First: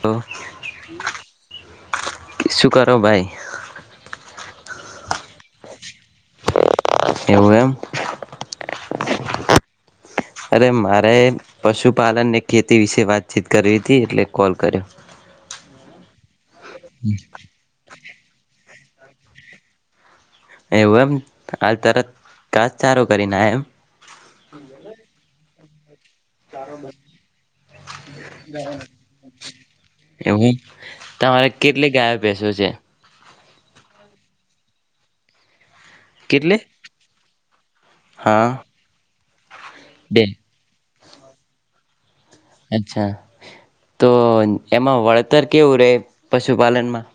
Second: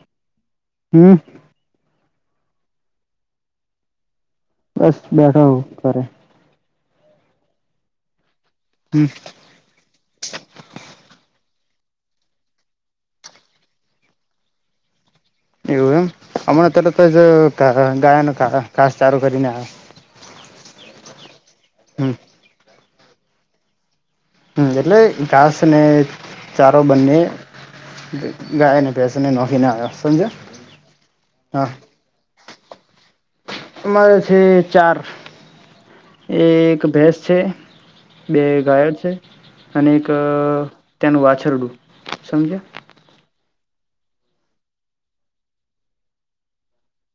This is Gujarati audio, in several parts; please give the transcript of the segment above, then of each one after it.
તો હમ શું કરો ભાઈ બસ બેઠા હો તરે એવું એમ હમ અરે મારે પશુપાલન ને ખેતી વિશે વાતચીત કરી હતી એટલે કોલ કર્યો એવું એમ હમણા અત્યારે તો ગયા ન ખા ખાસ સારું કરીને આવે એવમ આાલ તર હમ ક સારો કરીને એમ હમ એટલે ઘાસ અનેને ચારો બંને ગાયને બેસીને નોખીને આવ્યો સમજો હા જઝે અમારે છે ચાર કેટલી એક ભેસ છે બે હા ગાયક છે અનેક બે તેનું વાછરડું. સમજ્યા. અચ્છા તો એમાં વળતર કેવું રહે પશુપાલનમાં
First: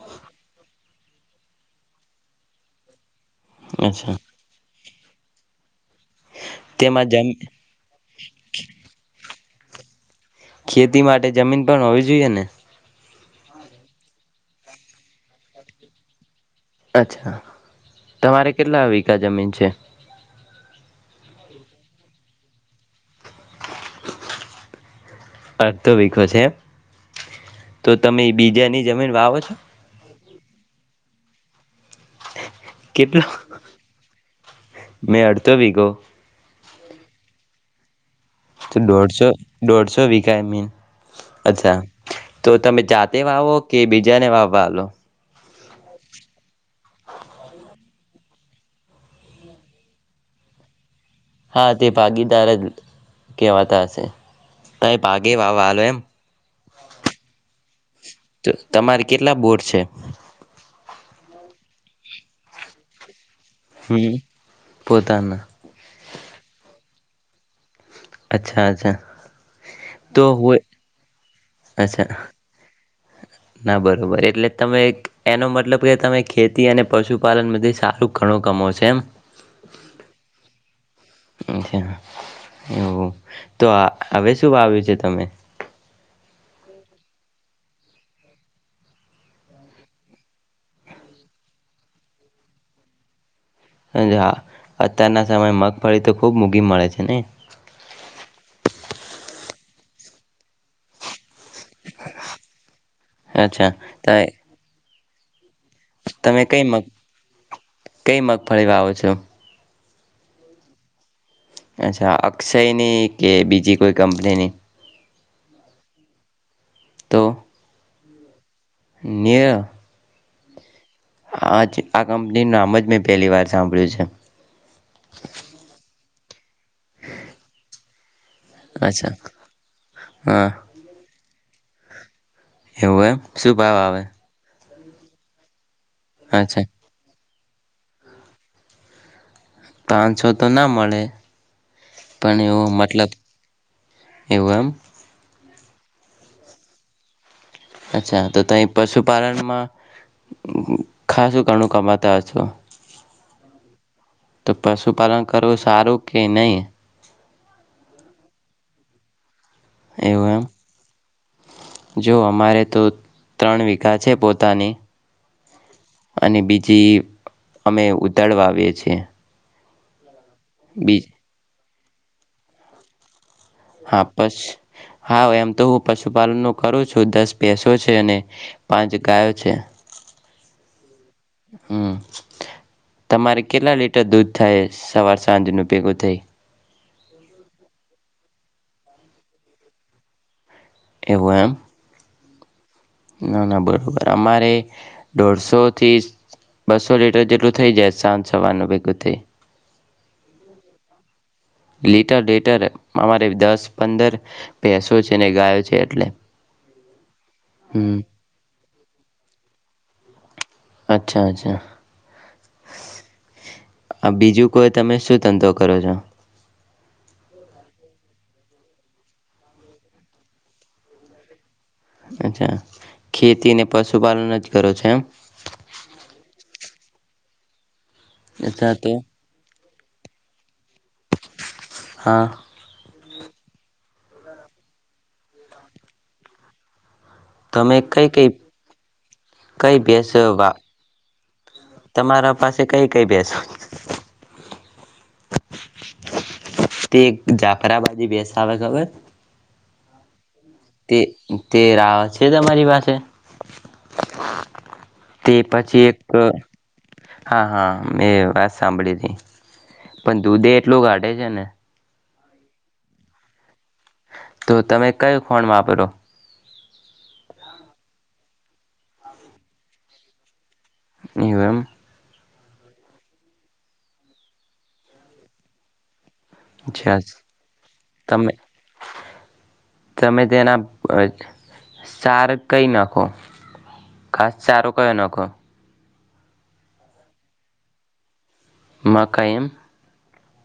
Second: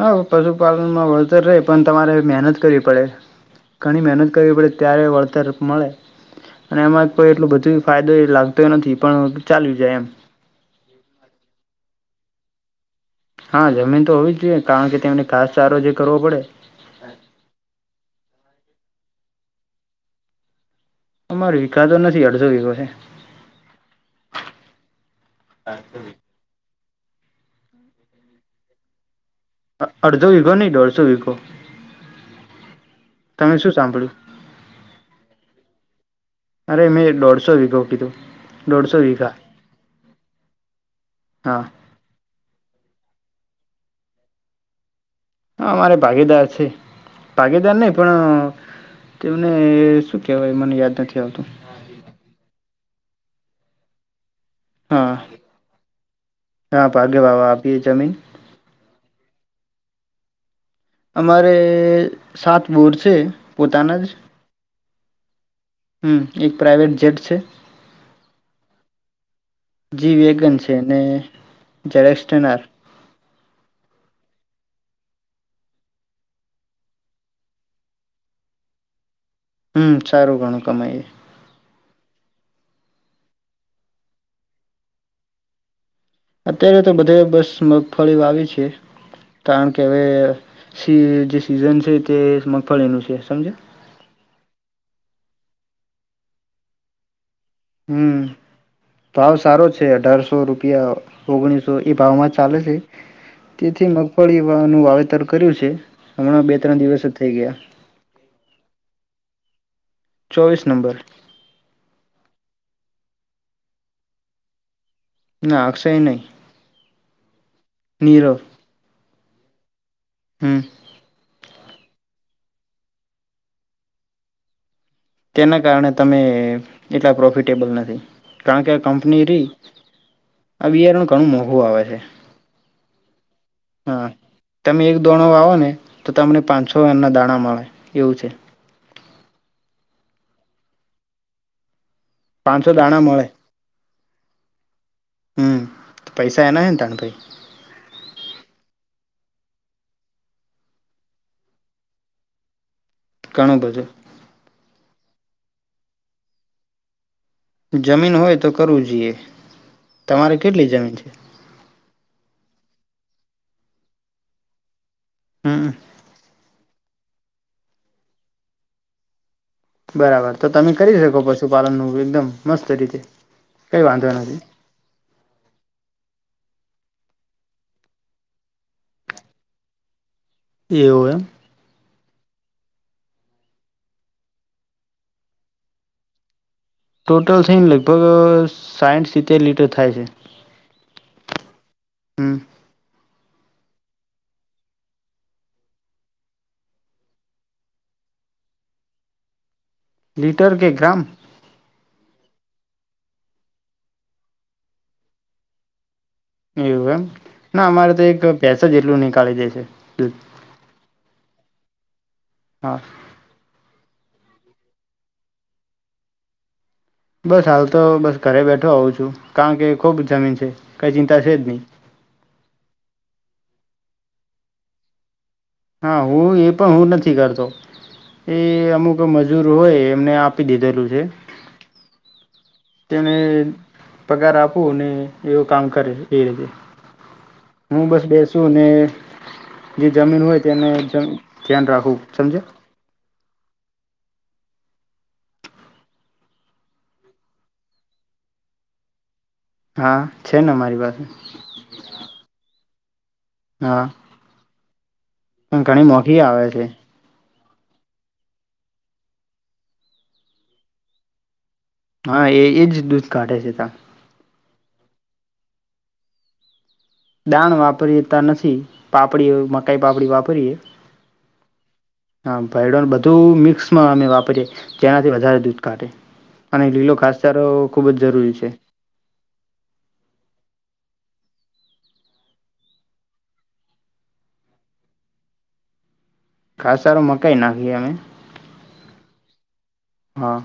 હા પશુપાલનમાં વળતર રહે પણ તમારે મહેનત કરવી પડે ઘણી અચ્છા મહેનત કરવી પડે ત્યારે વળતર મળે અને તેમાં એમાં જમ કોઈ એટલું બધું ફાયદો એ લાગતો નથી પણ ચાલ્યું જાય એમ ખેતી માટે જમીન પણ હોવી જોઈ એને હા જમીન તો હોવી જ જોઈએ કારણ કે તેમને ઘાસ સારો જે કરવો પડે અચ્છા તમારે કેટલા વિગા જમીન છે અમાર વિગાતો નથી અડસો વિગોસે અડધો વિગો છે એમ તો તમે બીજાની જમીન વાવો છો અડધો વિગો નહી દોઢસો વિગો કેટલો સાંભળ્યું મેં અડતો વિગો અરે મેં દોઢસો વિગો કીધું તો દોઢસો દોઢસો વિગાય મીન હા અચ્છા તો તમે જાતે વાવો કે બીજા ને વાવવા આલો હા મારે ભાગીદાર છે ભાગીદાર નઈ પણ તેમને શું કેહેવાય મને યાદ નથી આવતું હા તે ભાગીદાર જ કેવાતા હશે હા ભાગે વાવવા આલો એમ હા ભાગે વાવવા આપીએ જમીન તો તમારે કેટલા બોર છે અમારે સાત બોર છે પોતાના જ હમ પોતાના હમ એક પ્રઇવેટ જેટ છે અચ્છા અચ્છા જી તો વેગન હોય છે ને અચ્છા [unintelligible] ના બરોબર એટલે તમે એનો મતલબ કે તમે ખેતી અને પશુપાલન થી સારું ઘણું કમવો છો એમ હમ સારું ઘણું કમાયએ અરછા એવુ તો હવે શું વાવ્યું છે તમે અત્યારે તો બધે બસ મગફળી વાવી છે કારણ કે હવે સી જે સીઝન છે તે મગફળીનું છે સમજયા હા અત્યારના સમય મગફળી તો ખુબ મૂઘી મળે છે ને હમ ભાવ સારો છે અઢારસો રૂપિયા ઓગણીસો એ ભાવમાં ચાલે છે અચ્છા તેથી ત મગફળી નું વાવેતર કર્યું છે તમે હમણાં બે કઈ ત્રણ મગ દિવસ થઈ ગયા. કઈ મગફળી વાવો છો ચોવીસ નંબર. અચ્છા અક્ષયની કે બીજી કોઈ કંપનીની. ના અક્ષય નહી. તો. નીરવ. નીરવ. હમ. આજ આ કંપનીનું નામ જ મેં પહેલી વાર સાંભળ્યું છે. તેના કારણે અમે એટલા પ્રોફિટેબલ નથી. કારણ કે છે આ અચ્છા કંપની રહી હા આ બિયારણ ઘણું મો ઘુ આવે છે. એવુ એમ. શું ભાવ આવે? હા તમે એક દોણો વાવો ને. તો તમને અચ્છા પાંચસો એમ ના દાણા મળ એવું છે. પાંચ છો તો ના મળે. પણ એવો પાંચસો દાણા મતલબ મળે એવું એમ. હમ તો પૈસા એના હેન તારા પર. અચ્છા તો ત પશુપાલનમાં ખાસું ઘણું કમાતા હસો. ઘણું બધું તો પશુપાલન કરવું સારું કે નઈ? જમીન હોય તો કરવું જોઈએ. એવું તમારે કેટલી જમીન છે? જો અમારે તો ત્રણ વીઘા છે પોતાની. હમ. જે અમે ઉતાળવા આવીએ છીએ. બરાબર. તો તમે કરી બી શકો પશુપાલનનું એકદમ મસ્ત રીતે. કઈ હા વાંધો પસ નથી હા એમ તો હું પશુપાલન નો કરું છું દસ ભેંસો છે અને પાંચ ગાયો છે. એવું એમ હમ. તમારે કેટલા લીટર દૂધ થાય સવાર સાંજ નું ભેગું થઈ ટોટલ છે લગભગ સાઈઠ સિત્તેર લીટર થાય છે. એવો એમ. હમ. ના ના બરોબર અમારે દોઢસો થી બસો લીટર જેટલું થઈ જાય સાંજ સવારનું ભેગું થઈ. લીટર કે ગ્રામ? લીટર લીટર અમારે દસ પંદર ભેંસો છે ને ગાય છે એટલે એવુ એમ. ના અમારે હમ તો એક પેસ જેટલું નીકાળી દે છે અચ્છા અચ્છા હા આ બીજું કોઈ તમે શું ધંધો કરો છો બસ હાલ હ તો બસ ઘરે બેઠો આવું છું કારણ કે ખુબ જમીન છે કઈ ચિંતા છે જ નહી અચ્છા ખેતી અને પશુપાલન જ કરો છેો એમ હા હું એ પણ હું નથી કરતો એ અચ્છા તો અમુક મજૂર હોય એમને આપી દીધેલું છે હા તેને પગાર આપો ને એવું કામ કરે એ રીતે તમે હું બસ કઈ કઈ બેસુ અનેને કઈ જે ભેંસ જમીન હોય વા તેને ધ્યાન રાખું સમજે કસ તે જાફરાબાદી બેસ આવે ખબર હા છે ને મારી તે પાસે તે રાહત છે તમારી પાસે તે હા તે પણ પછી ઘણી એક મોંઘી આવે છે હા હા મેં વાત સાંભળી હતી પણ દૂધે એટલું કાઢે છે ને હા એ એજ દૂધ કાઢે છે ત તો તમે કયું ફણ વાપરો દાણ વાપરીએ નથી પાપડી મકાઈ પાપડી વાપરીએ એવરમ હા ભડન બધું મિક્સમાં અમે વાપરીએ તેનાથી વધારે દૂધ કાઢે અને લીલો અચ્છા ખાસચારો ખૂબ જ તમે જરૂરી છે તમે તેના સાર કઈ નાખો ખાસ સારો કયો નાખો ખાસ સારું મકાઈ નાખીએ અમે મકાયમ હા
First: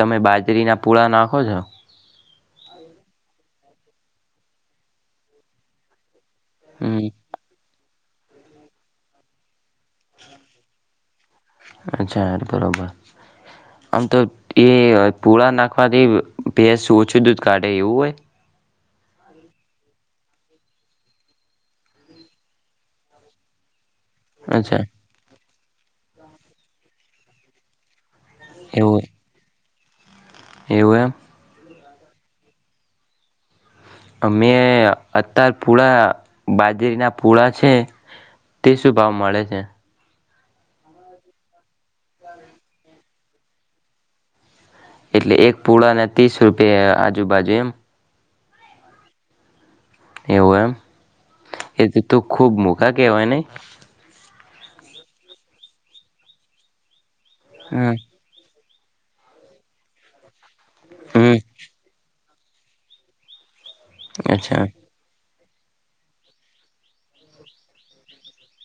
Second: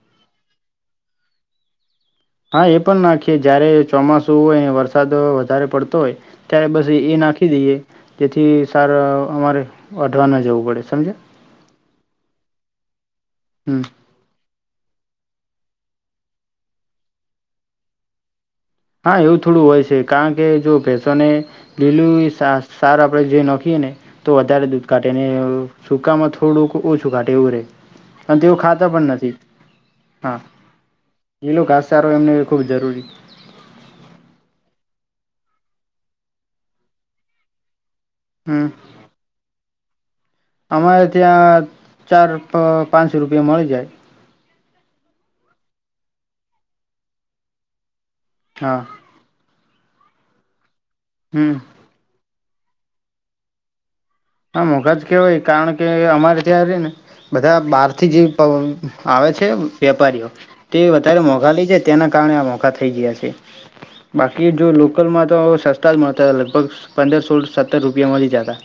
તમે બાજરીના પૂળા નાખો છો હા એ પણ નાખીએ જયારે ચોમાસું હોય વરસાદ વધારે પડતો હોય ત્યારે બસ હમ એ એ નાખી દઈએ. જેથી સાર અમારે વાઢવા ના જવું પડે સમજયા. અચ્છા બરોબર હમ આમ તો એ પૂળા નાખવાથી ભેસ ઓછું દૂધ કાઢે એવું હોય? હા એવું થોડું હોય છે કારણ કે જો ભેંસોને લીલું સા સાર આપડે જે નાખીએ ને તો વધારે અચ્છા દૂધ કાઢેને એવું સૂકામાં થોડુંક ઓછું ઘાટે એવું રેહ. અને તેઓ ખાતા એવું પણ નથી. હા, એવું લીલું ઘાસ સારો એમને ખૂબ જરૂરી છે. અમે અતાર પૂળા બાજરીના પૂળા છે. તે હમ શું ભાવ મળે છે? અમારે ત્યાં ચાર રૂપ પાંચ રૂપિયે મળી જાય. એટલે એક પુળાના ત્રીસ રૂપિયા આજુબાજુ એમ. હા. એવું એમ. હમ એજ તું ખૂબ મુઘા કહેવાય નઈ? હા મુઘાજ કેવાય કારણ કે અમારે ત્યાં ર ને બધા બહાર હમ થી જે આવે છે વેપારીઓ. તે વધારે હમ મોંઘા લઈ જાય ત્યાંના કારણે આ મોઘા થઈ ગયા છે. બાકી અચ્છા જો લોકલમાં તો સસ્તા જ મળતા લગભગ પંદર સોલ સત્તર રૂપિયા મળી જાતા.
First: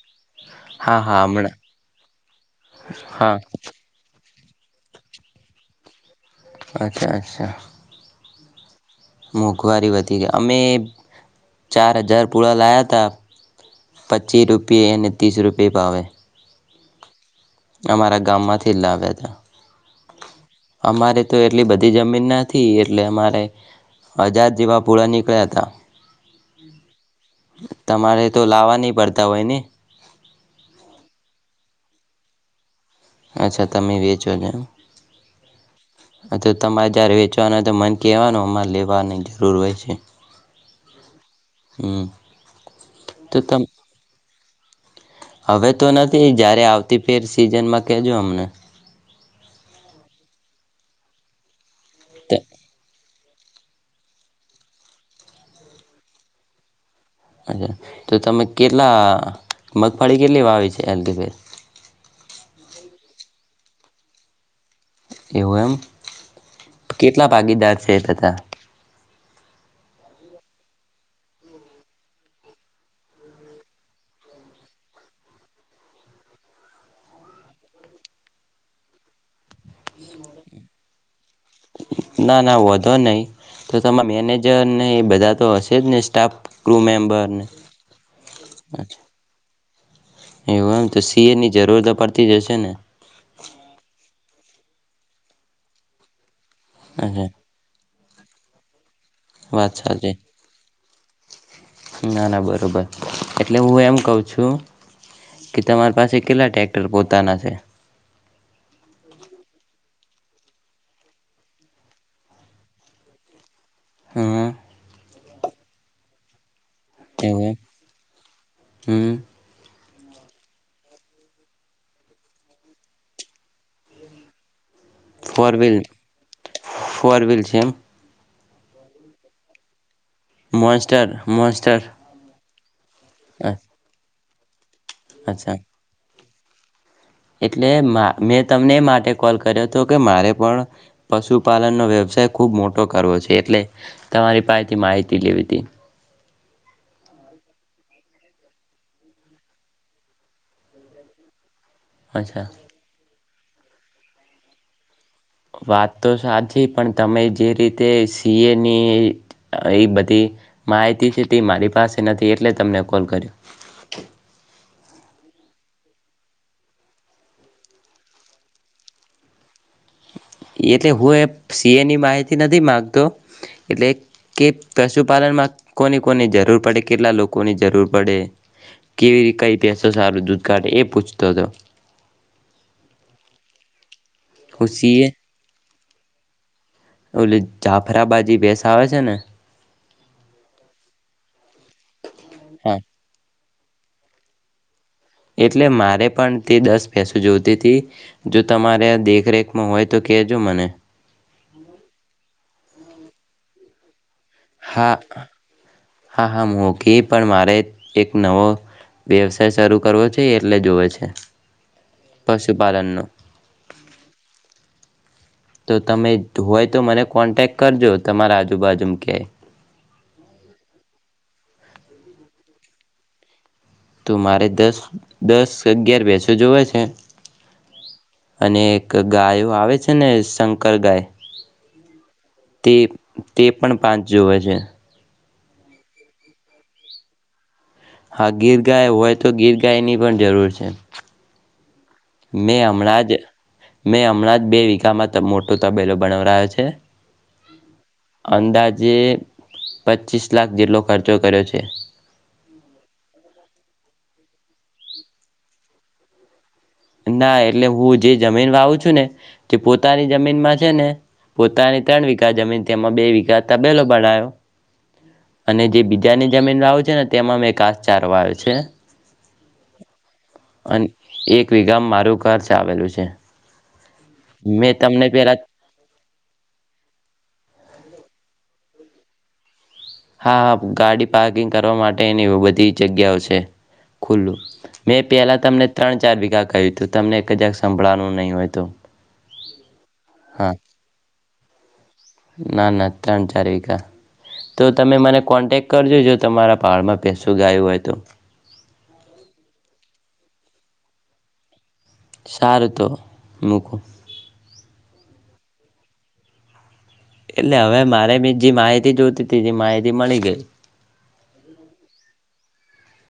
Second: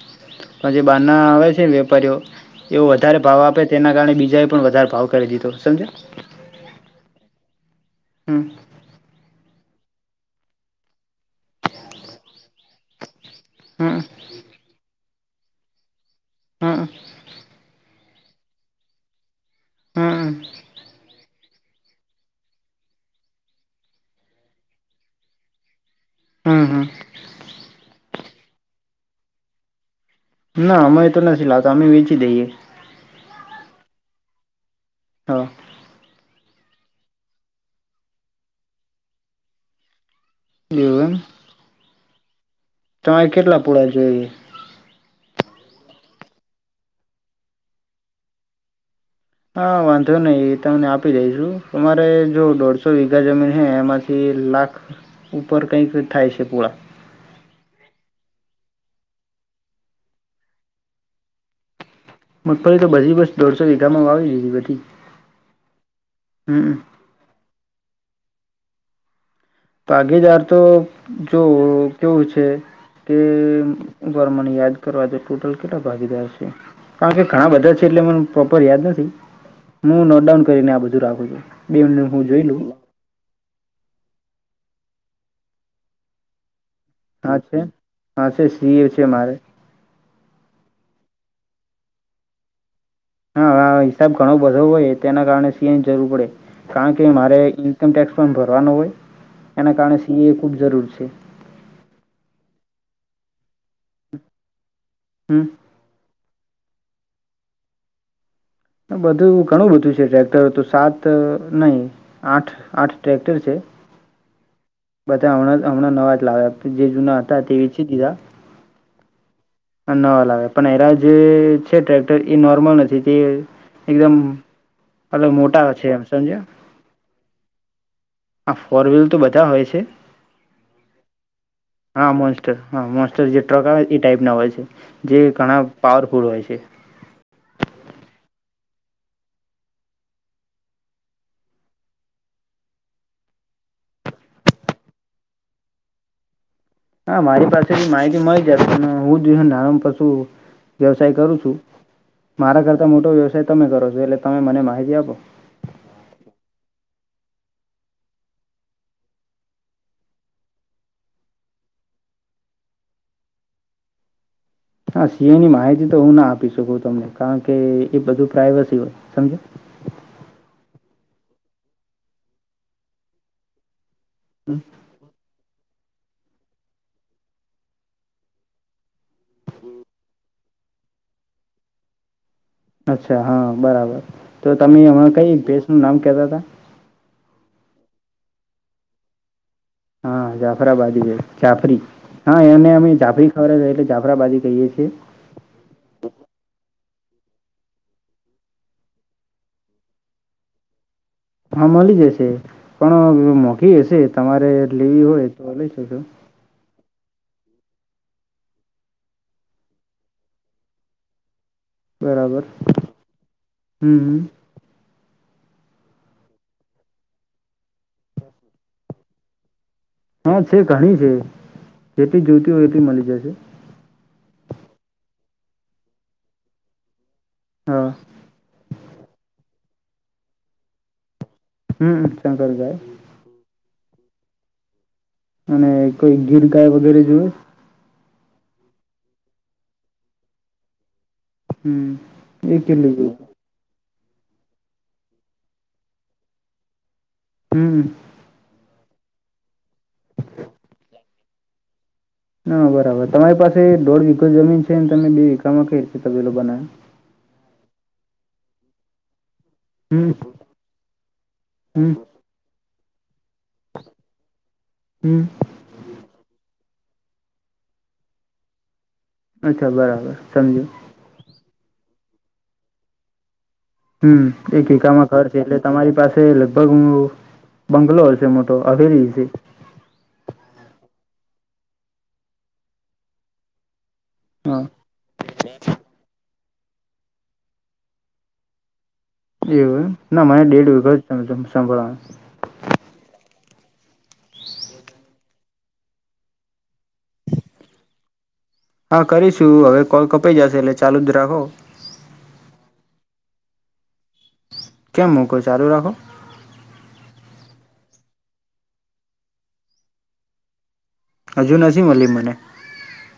પણ જે હા બારના હા આવે હમણાં છે ને વેપારીઓ, એવો વધારે હા ભાવ આપે તેના કારણે બીજા પણ વધારે ભાવ કરી દીધો સમજ્યાં. અચ્છા અચ્છા. હમ. મોંઘવારી વધી ગઈ અમે ચાર હજાર પૂળા લાયા તા. હમ પચ્ચી રૂપિયે એને ત્રીસ રૂપિયે ભાવે. હમ. અમારા ગામ માંથી લાવ્યા તા. હમ અમારે તો એટલી બધી જમીન નથી એટલે અમારે, હજાર જેવા પૂળા નીકળ્યા હતા. હમ હા. તમારે તો લાવવા નહી પડતા હોય ને? ના અમે એ તો નથી લાગતો અમે વેચી દઈએ. અચ્છા તમે વેચોજ એમ. હા. અ તો તમારે જયારે વેચવાના તો મને કવાનું અમાં લેવાની જરૂર હોય છે. એવુ. હમ. તમારે તો તમ કેટલા પુળ જોઈએ? હવે તો નથી જ્યારે આવતી ફેર સિઝનમાં કહેજો અમને હા વાંધો નઈ એ તમને આપી દઈશું. તમારે જો દોઢસો [unintelligible] હે એમાંથી લાખ ઉપર કઈક થાય છે પૂઆ. [unintelligible] તો તમે કેટલા મગફળી કેટલી વાવી છે એલ્ડબે મગફળી તો બછી બસ દોઢસો વીઘામાં વાવી લીધેલી એવું એમ કેટલા ભાગીદાર છે થતા. ભાગીદાર તો જો કેવું છે કે ઉભા રે મને યાદ કરવા ડે ટોટલ કેટલા ભાગીદાર છે કારણ કે ઘણા બધા છે એટલે મને પ્રોપર યાદ નથી હું નોટડાઉન કરીને આ બધું રાખું છું. બે મિનિટ હું ના જોઈ ના લઉં વધો નઈ તો તમે મેનેજ જેવા નઈ બધા તો હશે જ ને સ્ટાફ. ક્રૂ હા મેમ્બરને છે હા છે સી એ છે અચ્છા મારે. એવું એમ તો સી એ ની જરૂર પડતી જશે ને? હા હિસાબ ઘણો બધો હોય તેના કારણે સી એ ની જરૂર પડે કારણ કે અચ્છા મારે ઇન્કમ ટેક્સ પણ ભરવા નો હોય. વાત એના કારણે સી સાચી એ ની ખુબ જરૂર છે. ના ના બરોબર એટલે હું એમ કહું છું હમ કે તમારી પાસે કેટલા ટ્રેક્ટર પોતાના છે? ને બધું ઘણું બધું ટ્રેક્ટર તો સાત નહી આઠ આઠ ટ્રેક્ટર છે. હ હ. બધા હમણાં હમણાં નવા જ લાવ્યા. જે જૂના હતા એવું એમ તે વેચી દીધા. હં નવા લાવ્યા પણ હરા જે છે ટ્રેક્ટર એ નોર્મલ નથી તે એકદમ અલગ ફોર મોટા વ્હીલ છે એમ સમજ્યા. ફોર વ્હીલ છે એમ હા ફોર વ્હીલ તો બધા હોય છે. મોઇસ્ટર મોઇસ્ટર. તો હા મોસ્ટર જેટલાં કાંઈ ઈ ટાઈપ ના હોય છે. જેવું અચ્છા ઘણા પાવરફુલ હોય છે. છે. એટલે માં મેં તમને એ માટે કોલ કર્યો તો કે મારે પણ પશુપાલનનો વ્યવસાય ખુબ મોટો કરવો છે એટલે તમારી પાહેથી માહિતી લેવી તી હા મારી પાસેથી માહિતી મળી જાય પણ હું જ નાનો પશુ વ્યવસાય કરું છું. અચ્છા મારા કરતા મોટો વ્યવસાય તમે કરો છો એટલે તમે મને માહિતી આપો. વાત તો સાચી પણ તમે જે રીતે સી એની એ બધી માહિતી છે તે મારી પાસે નથી એટલે તમને કોલ કર્યો હા સીએની માહિતી તો હું ના આપી શકું તમને કારણ કે એ બધું પ્રાઈવસી હોય સમજો એટલે હું એ સી એ નથી માહિતી નથી માંગતો એટલે કે પશુપાલનમાં કોની કોની જરૂર પડે કેટલા લોકોની જરૂર પડે કેવી [unintelligible] સારું દૂધ કાળી એ પૂછતાો અચ્છા હા બરાબર તો હું તમે સીએ એમાં કઈ ભેસ નું નામ કેતા હતા જાફરાબાદી ભેસ આવે છે ને હા જાફરાબાદી છે જાફરી હા એને અમે જાફરી જાફરાબાદી કઈએ છીએ ભેસો જોતીથી જો તમારે દેખરેખમાં હોય તો કેજો મને હા મલી જૈસે પણ મોગી હશે તમારે લેવી હોય તો લઈ જજો કે પણ મારે એક નવો વ્યવસાય શરૂ કરવો છે એટલે જોવે છે બરાબર પશુપાલનનો હમ હમ તો તમે હોય તો મને કોન્ટેક કરજો તમારા આજુબાજુમાં ક્યાય હા છે ઘણી છે જેટલી જોતી હોય એટલી મળી જશે તો મારે દસ દસ અગિયાર ભેસો જોવે છે હા અને એક ગાયો આવે છે છે ને શંકર ગાય હમ તે શંકરગાય તે પણ પાંચ જોવે છે અને કોઈ ગીર ગાય વગેરે જોએ હા ગીર ગાય હોય તો ગીર ગાય ની પણ જરૂર છે હમ એ મેં કેટલી હમણાં જોવે જ છે મેં હમણાં જ બે વિગામાં મોટો તબેલો બનાવરાયો છે હમ અંદાજે પચીસ લાખ જેટલો ખર્ચો કર્યો છે ના બરાબર તમારી પાસે દોઢ વિગો જમીન છે ને તમે બે વિગામાં કઈ રીતે તબેલો બનાયો ના એટલે હું જે જમીન વાવું છું ને જે પોતાની હમ જમીનમાં છે ને પોતાની હમ ત્રણ વિગા જમીન તેમાં બે વિગા તબેલો બનાયો હમ અને જે બીજાની જમીન ને તેમાં મેં ઘાસ ચાર વાય છે. અચ્છા બરાબર સમજુ અને એક વગામ મારું કાર ચ આવેલું છે. હમ એક મેં તમને એકામાં ઘર પેલા છે એટલે તમારી પાસે લગભગ હું. બંગ્લોર છે મોટો અવેરી છે. હા હા ગાડી પાર્કિંગ કરવા માટેની બધી જગ્યાઓ છે. ખુલ્લું હા મેં પેલા તમને ત્રણ ચાર વિઘા કહ્યું તું તમને એક જ ક સંભળવાનું નહી હોય તો એવું ના મને હા દેઢ વખા જ તમે ત સંભળાય ના ના ત્રણ ચાર વકા તો તમે મને કોન્ટેક કરજો જો તમારા પાડમાં પસું ગાયું હોય તો હા કરીશું હવે કોલ કપાઈ જશે એટલે ચાલુ જ રાખો સારુ તો મુકુ કેમ મૂકો ચાલુ રાખો એટલે હવે મારે બી જે માહિતી જોતી હતી એ માહિતી મળી ગઈ હજુ નજીમ મળલી મને